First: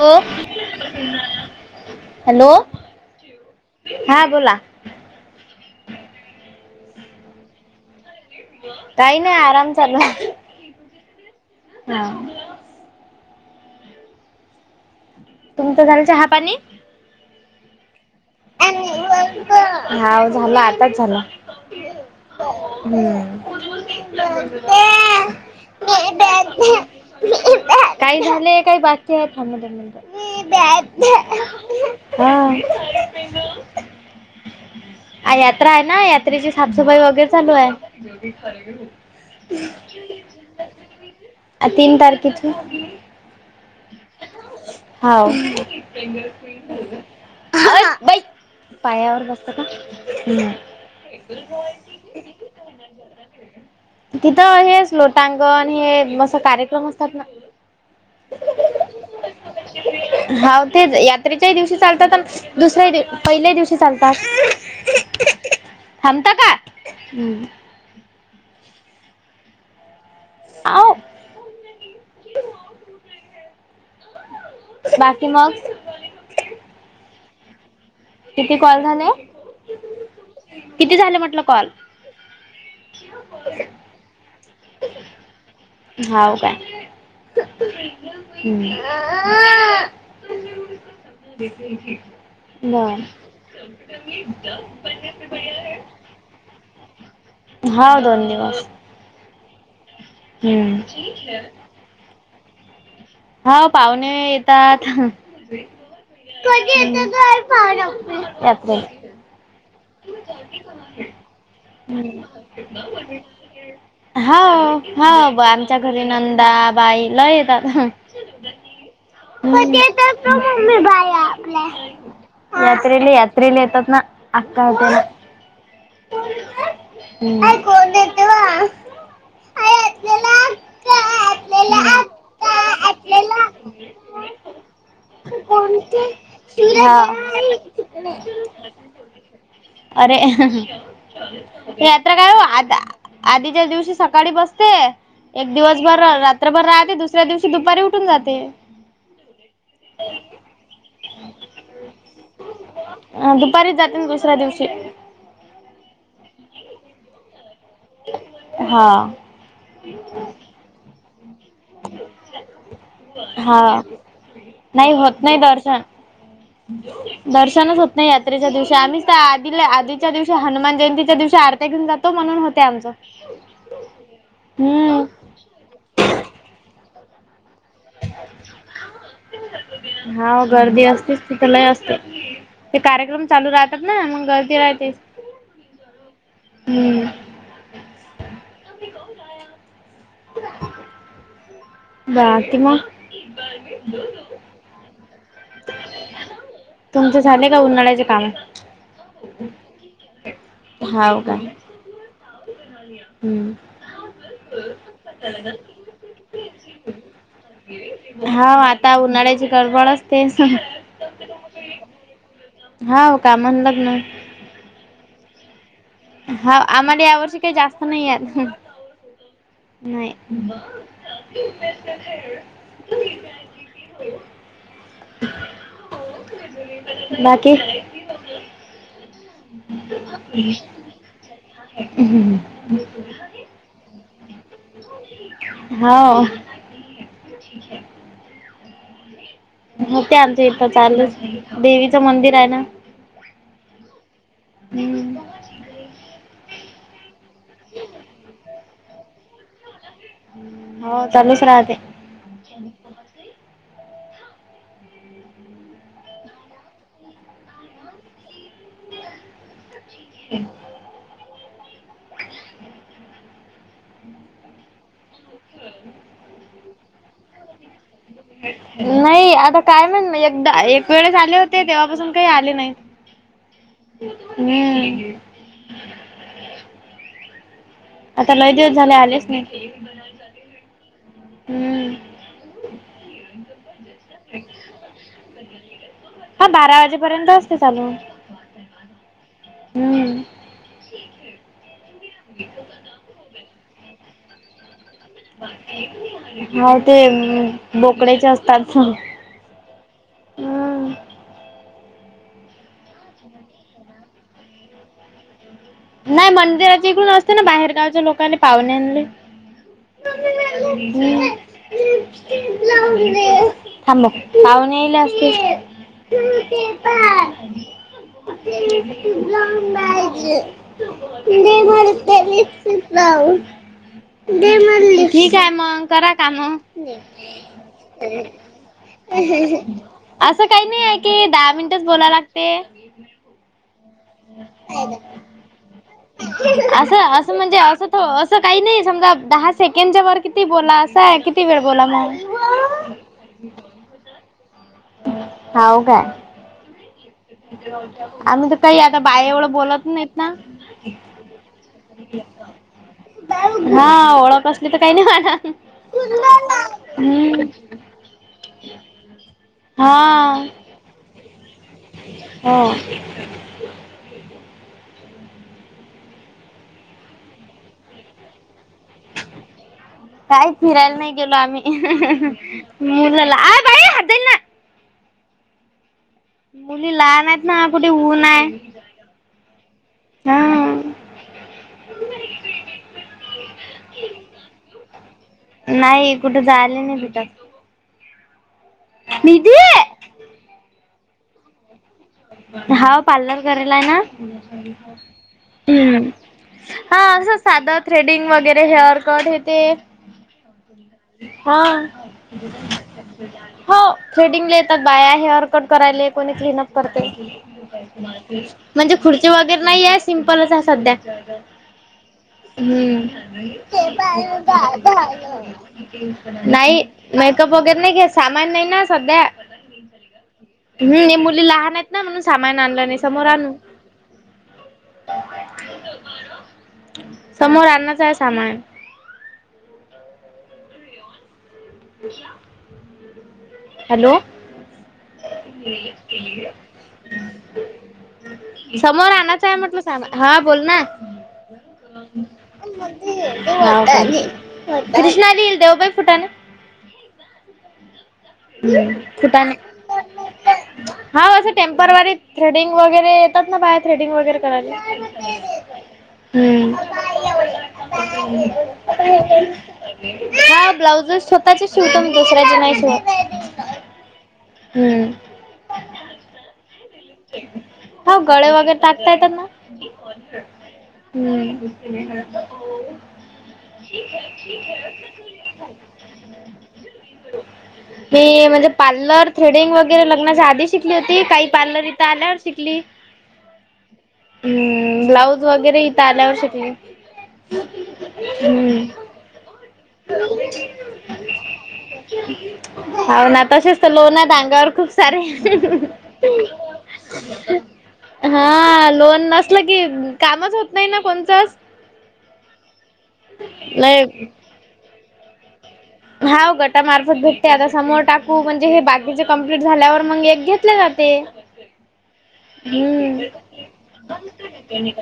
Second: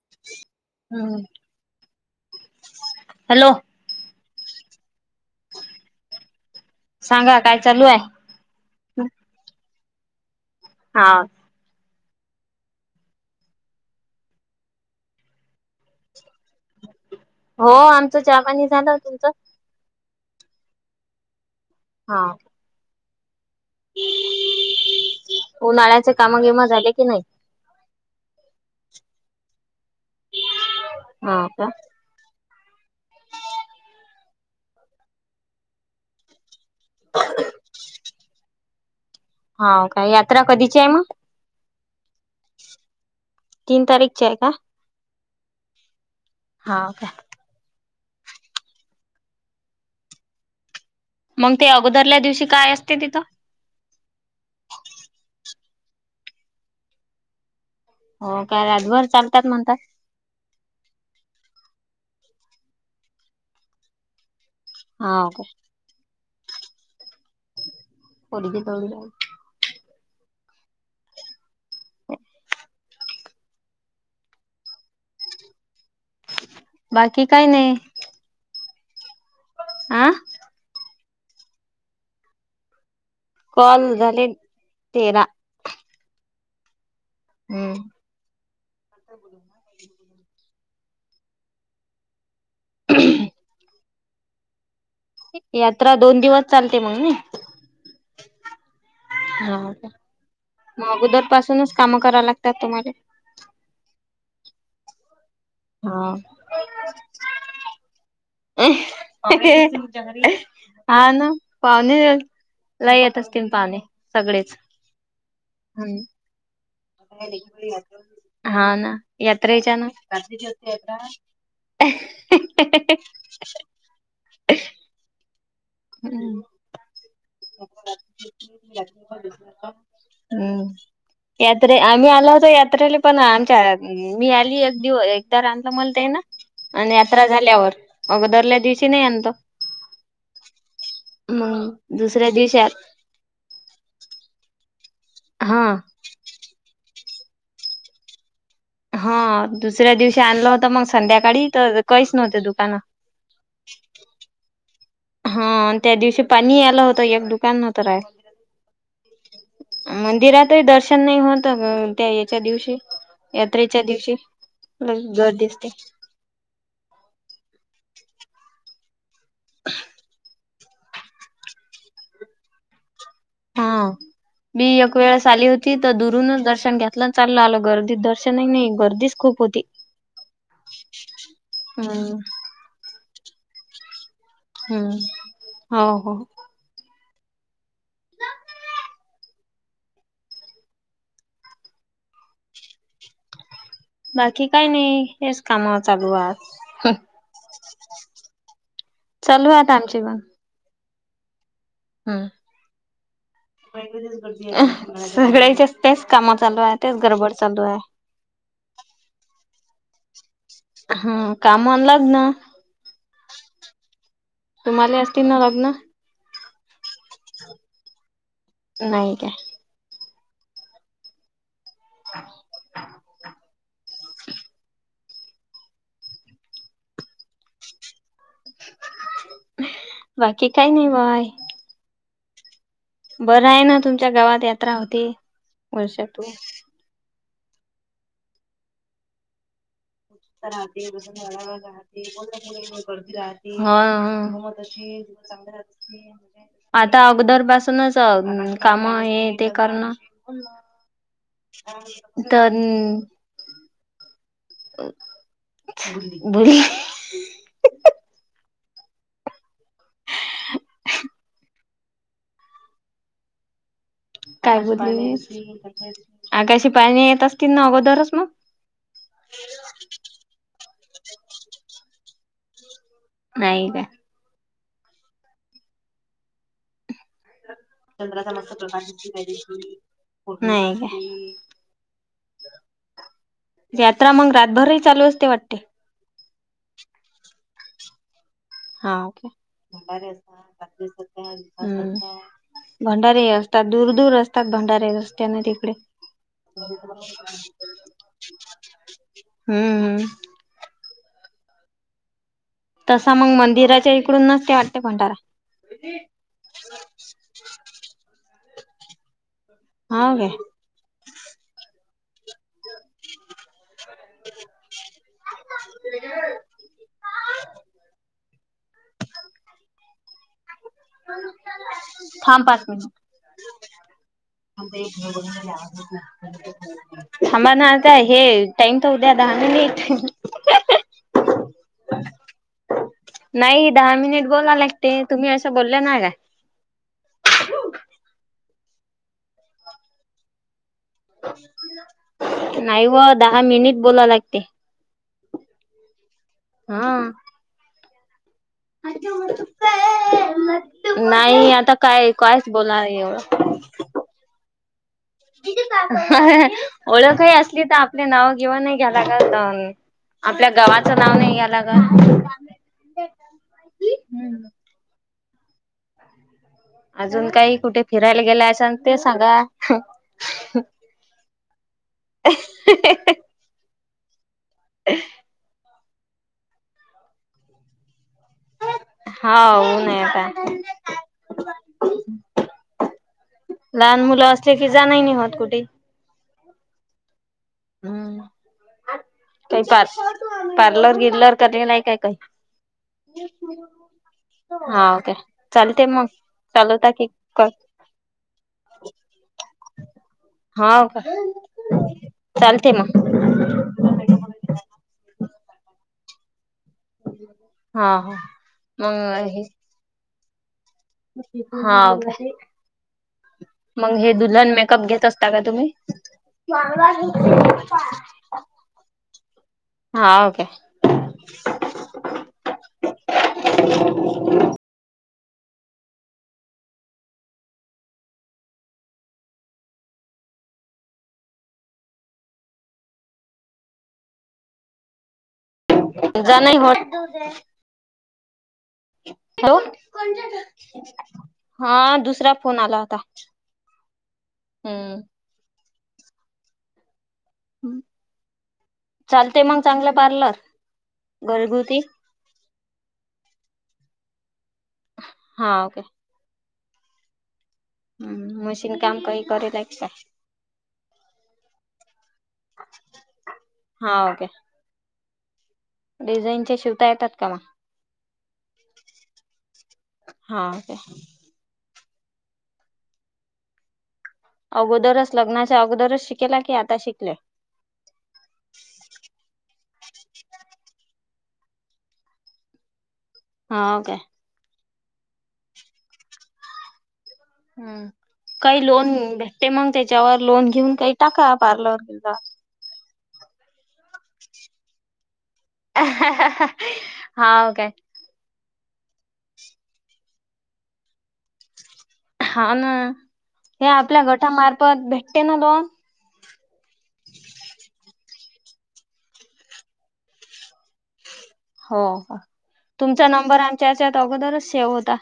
Hello हम्म hello hello हा बोला. सांगा काय चालू हाय काही नाही आराम चालू हाय हा. हा. तुमचं झालं चहा पाणी. हो आमचं चहा पाणी झालं तुमचं. हाव झालं आताच झालं. हा. हम [unintelligible] उन्हाळ्याचे काम बिम झाले की नाही? काही झालं काय बसते थांब ना दोन मिंट [unintelligible] मी बसते हा का [unintelligible] हा आय यात्रा आहे ना यात त्रेची साफसफाई वगैरे चालू आहे. हा काय यात्रा कधीची आहे मग आ तीन तारखेचे. तीन तारीखची आहे का? हाव हा काय हया बैठ पायावर बसतो का मग ते अगोदरल्या दिवशी काय असते तिथं तिथं हेच लोटांगण हे मस्त कार्यक्रम असतात ना. हो काय रातभर चालतात म्हणताय. हाव तेच यात्रेच्या ही दिवशी चालतात अन दुसऱ्या ही पहिल्या दिवशी चालतात. हाव का. थांबता का पोडगी दळून द्या आउ बाकी मग बाकी काय नाही. किती कॉल झाले आ किती झाले म्हटलं कॉल कॉल झाले तेरा हाव काय हम्म अ, ना ती यात्रा दोन दिवस चालते मग मी हा दोन दिवस हाव का मग हम्म. अगोदर पासूनच कामं करावं लागतात तुम्हाले. हो पाहुणे येतात. हा कधी येतील काय पाहुणे मम्मे रात्री तुमच्या घरी हा ना पाहुणे लय येत असतील पाहुणे. हा सगळेच. हा ब आमच्या हम्म घरी नंदा बाई लय येतात हा ना यात्रेच्या कधी ना येतात गं मम्मे बाई आपल्या यात्रेले यात्रेला येतात ना आक्का त्या. हम्म कोण येतो आपल्याला हम्म अक्का यात्रे आपल्याला आम्ही आलो होतो अक्का यात्रेला पण आपल्याला आमच्या मी आली एक दिवस एकदा रांतलं कोणते म्हणते ना आणि हा. यात्रा झाल्यावर अगोदरल्या दिवशी. ती नाही आणतो. अरे मग यात्रा दुसऱ्या काय ओ दिवशी आता. आधीच्या दिवशी सकाळी बसते एक हा. दिवसभर रात त्र भर राहते दुसऱ्या दिवशी दुपारी उठून जाते. हा दुसऱ्या दिवशी आणलं होता मग संध्याकाळी तर काहीच नव्हते दुकानं. अ दुपारीच जाते ना दुसऱ्या दिवशी. हा त्या दिवशी पाणी आलं होतं एक दुकानात. हा मंदिरातही दर्शन नाही होत, त्या याच्या दिवशी हा यात्रेच्या दिवशी. नाही होत नाही दर्शन [unintelligible] दर्शनच होत नाही यात्रेच्या दिवशी, आम्हीच तर आधीला आधीच्या दिवशी हनुमान जयंतीच्या दिवशी आरती घेऊन जातो म्हणून होतय आमचा. हा. मी एक वेळेस आली होती, तर दुरूनच दर्शन घेतलं, चाललं आलो घर [unintelligible] दर्शनही नाही गर्दीच खूप होती. हाव गर्दी असतेच तिथं लय असते. हम्म. ते कार्यक्रम चालू राहतात ना, मंग हम्म, हो, हो. हम्म. [inaudible] बाकी मग? बाकी काही नाही, हेच काम चालू आहे आज. तुमचे झाले का उन्हाळ्याचे काम? चालू आहे आता आमचे पण. हाव काय? हम्म. हम्म. सगळ्याच्या तेच काम चालू आहे, तेच गडबड चालू आहे. हा आता उन्हाळ्याची गळबड असते. हा कामाला लाग ना? हाव कामाला लागणार. तुम्हाला असतील ना लग्न? हा, आम्हाला यावर्षी काही जास्त नाहीयेत. नाही काय? नाही. [inaudible] [inaudible] बाकी? [inaudible] बाकी काही नाही बाय. बरं आहे ना, तुमच्या गावात यात. हो. आमचं इथ चालूच देवीचं मंदिर आहे ना हा, हम्म हा. आता अगोदर पासूनच अ काम हे ते करना. हो चालूच राहते तनं [unintelligible] [inaudible] [inaudible] काय बोले मी? आकाशी पाळणे येत असतील ना, अगोदरच मग? नाही, आता काय म्हण एकदा एक वेळेस आले होते, तेव्हापासून काही आले नाही. नाही कायं? हम्म. आता लय दिवस झाले [unintelligible] आलेच नाही हम्म काय. यात्रा मग रातभरही चालू असते वाटते? हा बारा वाजेपर्यंत असते चालू. हाव काय? हम्म हम्म. भंडारेही असतात. दूर दूर असतात भंडारे रस्ते. हा ते बोकड्याचे असतात. [unintelligible] हं. हम्म तसा मग मंदिराच्या इकडूनच ते वाटते भंडारा. नाही मंदिराचे इकडून असते ना बाहेरगावच्या लोकांना पाहुन्यानले. हाव काय? [inaudible] थांब. पाऊणेईले असते. [unintelligible] थांब पाच मिनिट [unintelligible] ठीक आहे मग करा काम. थांबा ना हा काय हे टाइम त होऊद्या दहा मिनट. असं काही नाही आहे की दहा मिनिटंच बोलायला लागतेयं. नाही दहा मिनिट बोलायला लागतयं. तुम्ही असं बोलल्या नाही का? असं असं म्हणजे असंतो असं काही नाही. समजा दहा सेकंडच्या वर किती बोला असं आहे. किती वेळ बोला मग. नाही व. दहा मिनिट बोलाव लागते. हाव कायं? हं. आम्ही त काही आता बाय एवढं बोलत नाहीत ना. नाही आता काय कायच बोला एवढं. हा ओळख अस ली त काय नाही म्हणत. ओळखही हम्म असली ता आपली नाव घेव नाही घ्या लागत न आपल्या गावाचं नाव नाही घ्या लागत. हं. हं. अजून काही कुठे फिरायला गेल्या असान ते सांगा. [unintelligible] काही फिरायला नाही गेलो आम्ही. मुल ला, आ बाई हात धुईल ना. [unintelligible] मुली लहान आहेत ना. कुठे ऊन हायं. हा ऊन आहे आता. लहान मुलं असले कि जाणही नाही होत कुठे. कुठं जायले नाही भेटतं. हं. काही पार पार्लर गिरलर करेल आहे का काही? हा पार्लर करेल आहे ना. हा काय चालते मग हं. चालवता हा की असं कॉल साधं थ्रेडिंग वगैरे हेअर कट हे ते. हाव का हा. चालते मग हो थ्रेडिंगला येतात बाया. हेअर कट करायले कोणी क्लीनअप करते. हा हो म्हणजे मग खुर्चे हे वगैरे नाहीये. सिम्पलच आहे सध्या. हा काय? हं, मेकअप घेत असता का तुम्ही नाही. मेकअप वगैरे नाही काही, सामान नाही ना सध्या. हाऊ काय? हम्म हे मुली लहान आहेत ना म्हणून सामान आणलं नाही, समोर आणू. समोर आणणंच आहे सामान. [inaudible] हॅलो जा नाही होत समोर आणायचं आहे हॅलो म्हटलं सामान हा बोल ना हा दुसरा फोन आला होता. कृष्णाली येईल देवबाई फुटाने चालते फुटाणे मग चांगलं पार्लर हा असं घरगुती टेम्परवारी थ्रेडिंग वगैरे येतात ना बाया थ्रेडिंग वगैरे करायला हा ओके हम्म हम्म मशीन काम काही करेल एक्स्ट्रा हा ब्लाउज स्वतःचे शिवतो मी दुसऱ्याचे नाही शिवत. हा ओकाे हम्म डिझाईनच्या शिवता येतात? का मग हो गळे वगैरे टाकता येतात ना हा ओके [inaudible] अगोदरच लग्नाच्या अगोदरच शिकले की आता शिकले? मी म्हणजे पार्लर थ्रेडिंग वगैरे लग्नाच्या आधी शिकली होती काही पार्लर इथ आल्यावर शिकली. हाव काय हम्म, ब्लाऊज वगैरे इथं आल्यावर शिकली. हम्म, काही हम्म. लोन भेटते मग त्याच्यावर लोन घेऊन काही टाका पार्लर हो ना तसेच तर लोन आहेत अंगावर खूप सारे हाव काय हा लोन नसल की कामच होत नाही ना कोणतचं हा ना हे आपल्या लय गटामार्फत भेटते ना लोन हाव गटामार्फत भेटते आता समोर टाकू म्हणजे हे बाकीचे कम्प्लीट झाल्यावर मग एक घेतले जाते. हो, तुमचा हम्म नंबर आमच्या याच्यात अगोदरच सेव्ह होता.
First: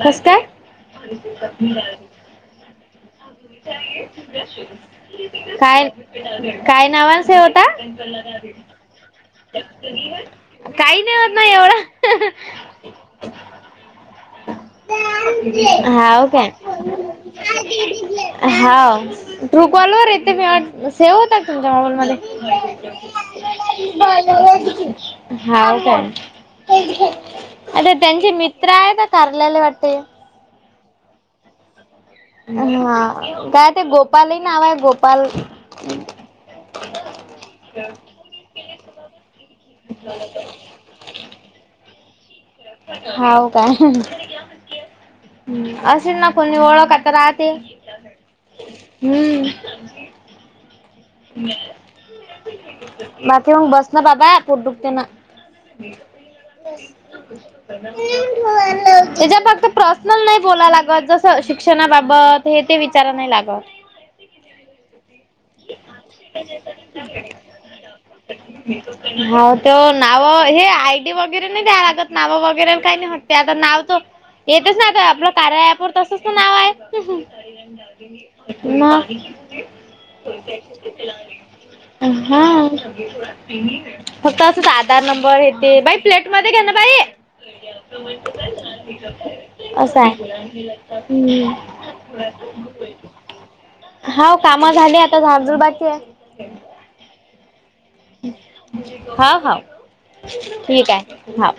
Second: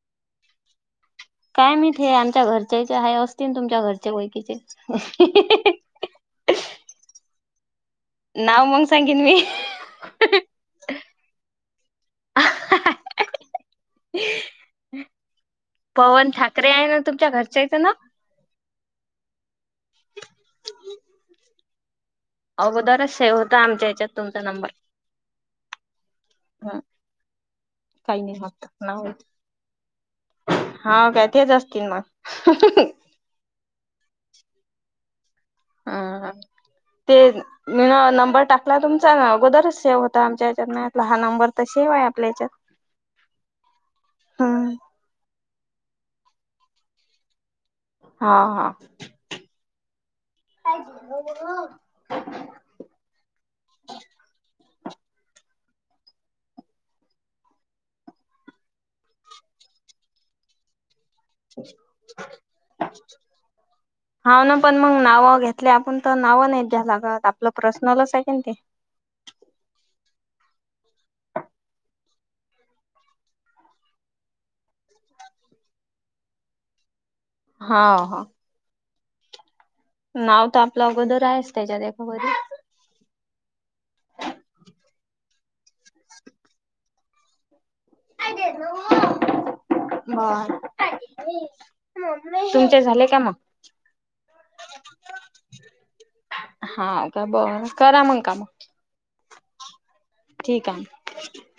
कसकाय? काय माहित हे आमच्या घरच्याचे आहे असतील तुमच्या घरचे काय काय नावाने सेव होता? नाव मग सांगेन मी काही नाही होत ना एवढ [inaudible] हाव पवन काय ठाकरे आहे ना तुमच्या घरच्याचं नाव? हा ट्रू कॉलवर येते, सेव्ह होता तुमच्या मोबाईल मध्ये अगोदरच सेव्ह होता आमच्या ह्याच्यात तुमचा नंबर [inaudible] हाव काय हम्म. आता काही त्यांचे नाही फक्त मित्र आहे का नाव कारल्याला वाटते हा काय तेच असतील मग हा काय ते गोपाली नाव आहे गोपाल अह ते मी ना नंबर टाकला तुमचा ना अगोदर सेव होता आमच्या ह्यच्यात मी म्हटलं हा नंबर तर सेव आहे आपल्या ह्याच्यात हाव काय हम्म असेल ना कोणी ओळख आता राहते. हा हा. हम्म बस ना दादा पोट दुखते ना त्याच्या फक्त पर्सनल नाही बोलाला लागत. शिक्षणाबाबत हे ते विचारा नाही लागत. हा ना पण मग नावं घेतली आपण तर नावं नाही द्या लागत आपलं पर्सनलच आहे क ते. हा ते नावं हे आयडी वगैरे नाही द्याय लागत नावं वगैरे काही नाही वाटते आता नाव तो येतचं ना आता आपलं कार्या अँप तसचं तर नाव आहे. हा हा. ना. नाव तर आपलं अगोदर आहेच त्याच्यात एका अ वरी. हा. फक्त असंच आधार नंबर हे ते बाई प्लेट मध्ये घ्या ना बाई. असं आहे. बर हम्म. तुमचे झाले का मग? हो काम झाली आता झाजुलबाग. हा का बरं करा मग काम. हा.. हा.. ठीक आहे. हा.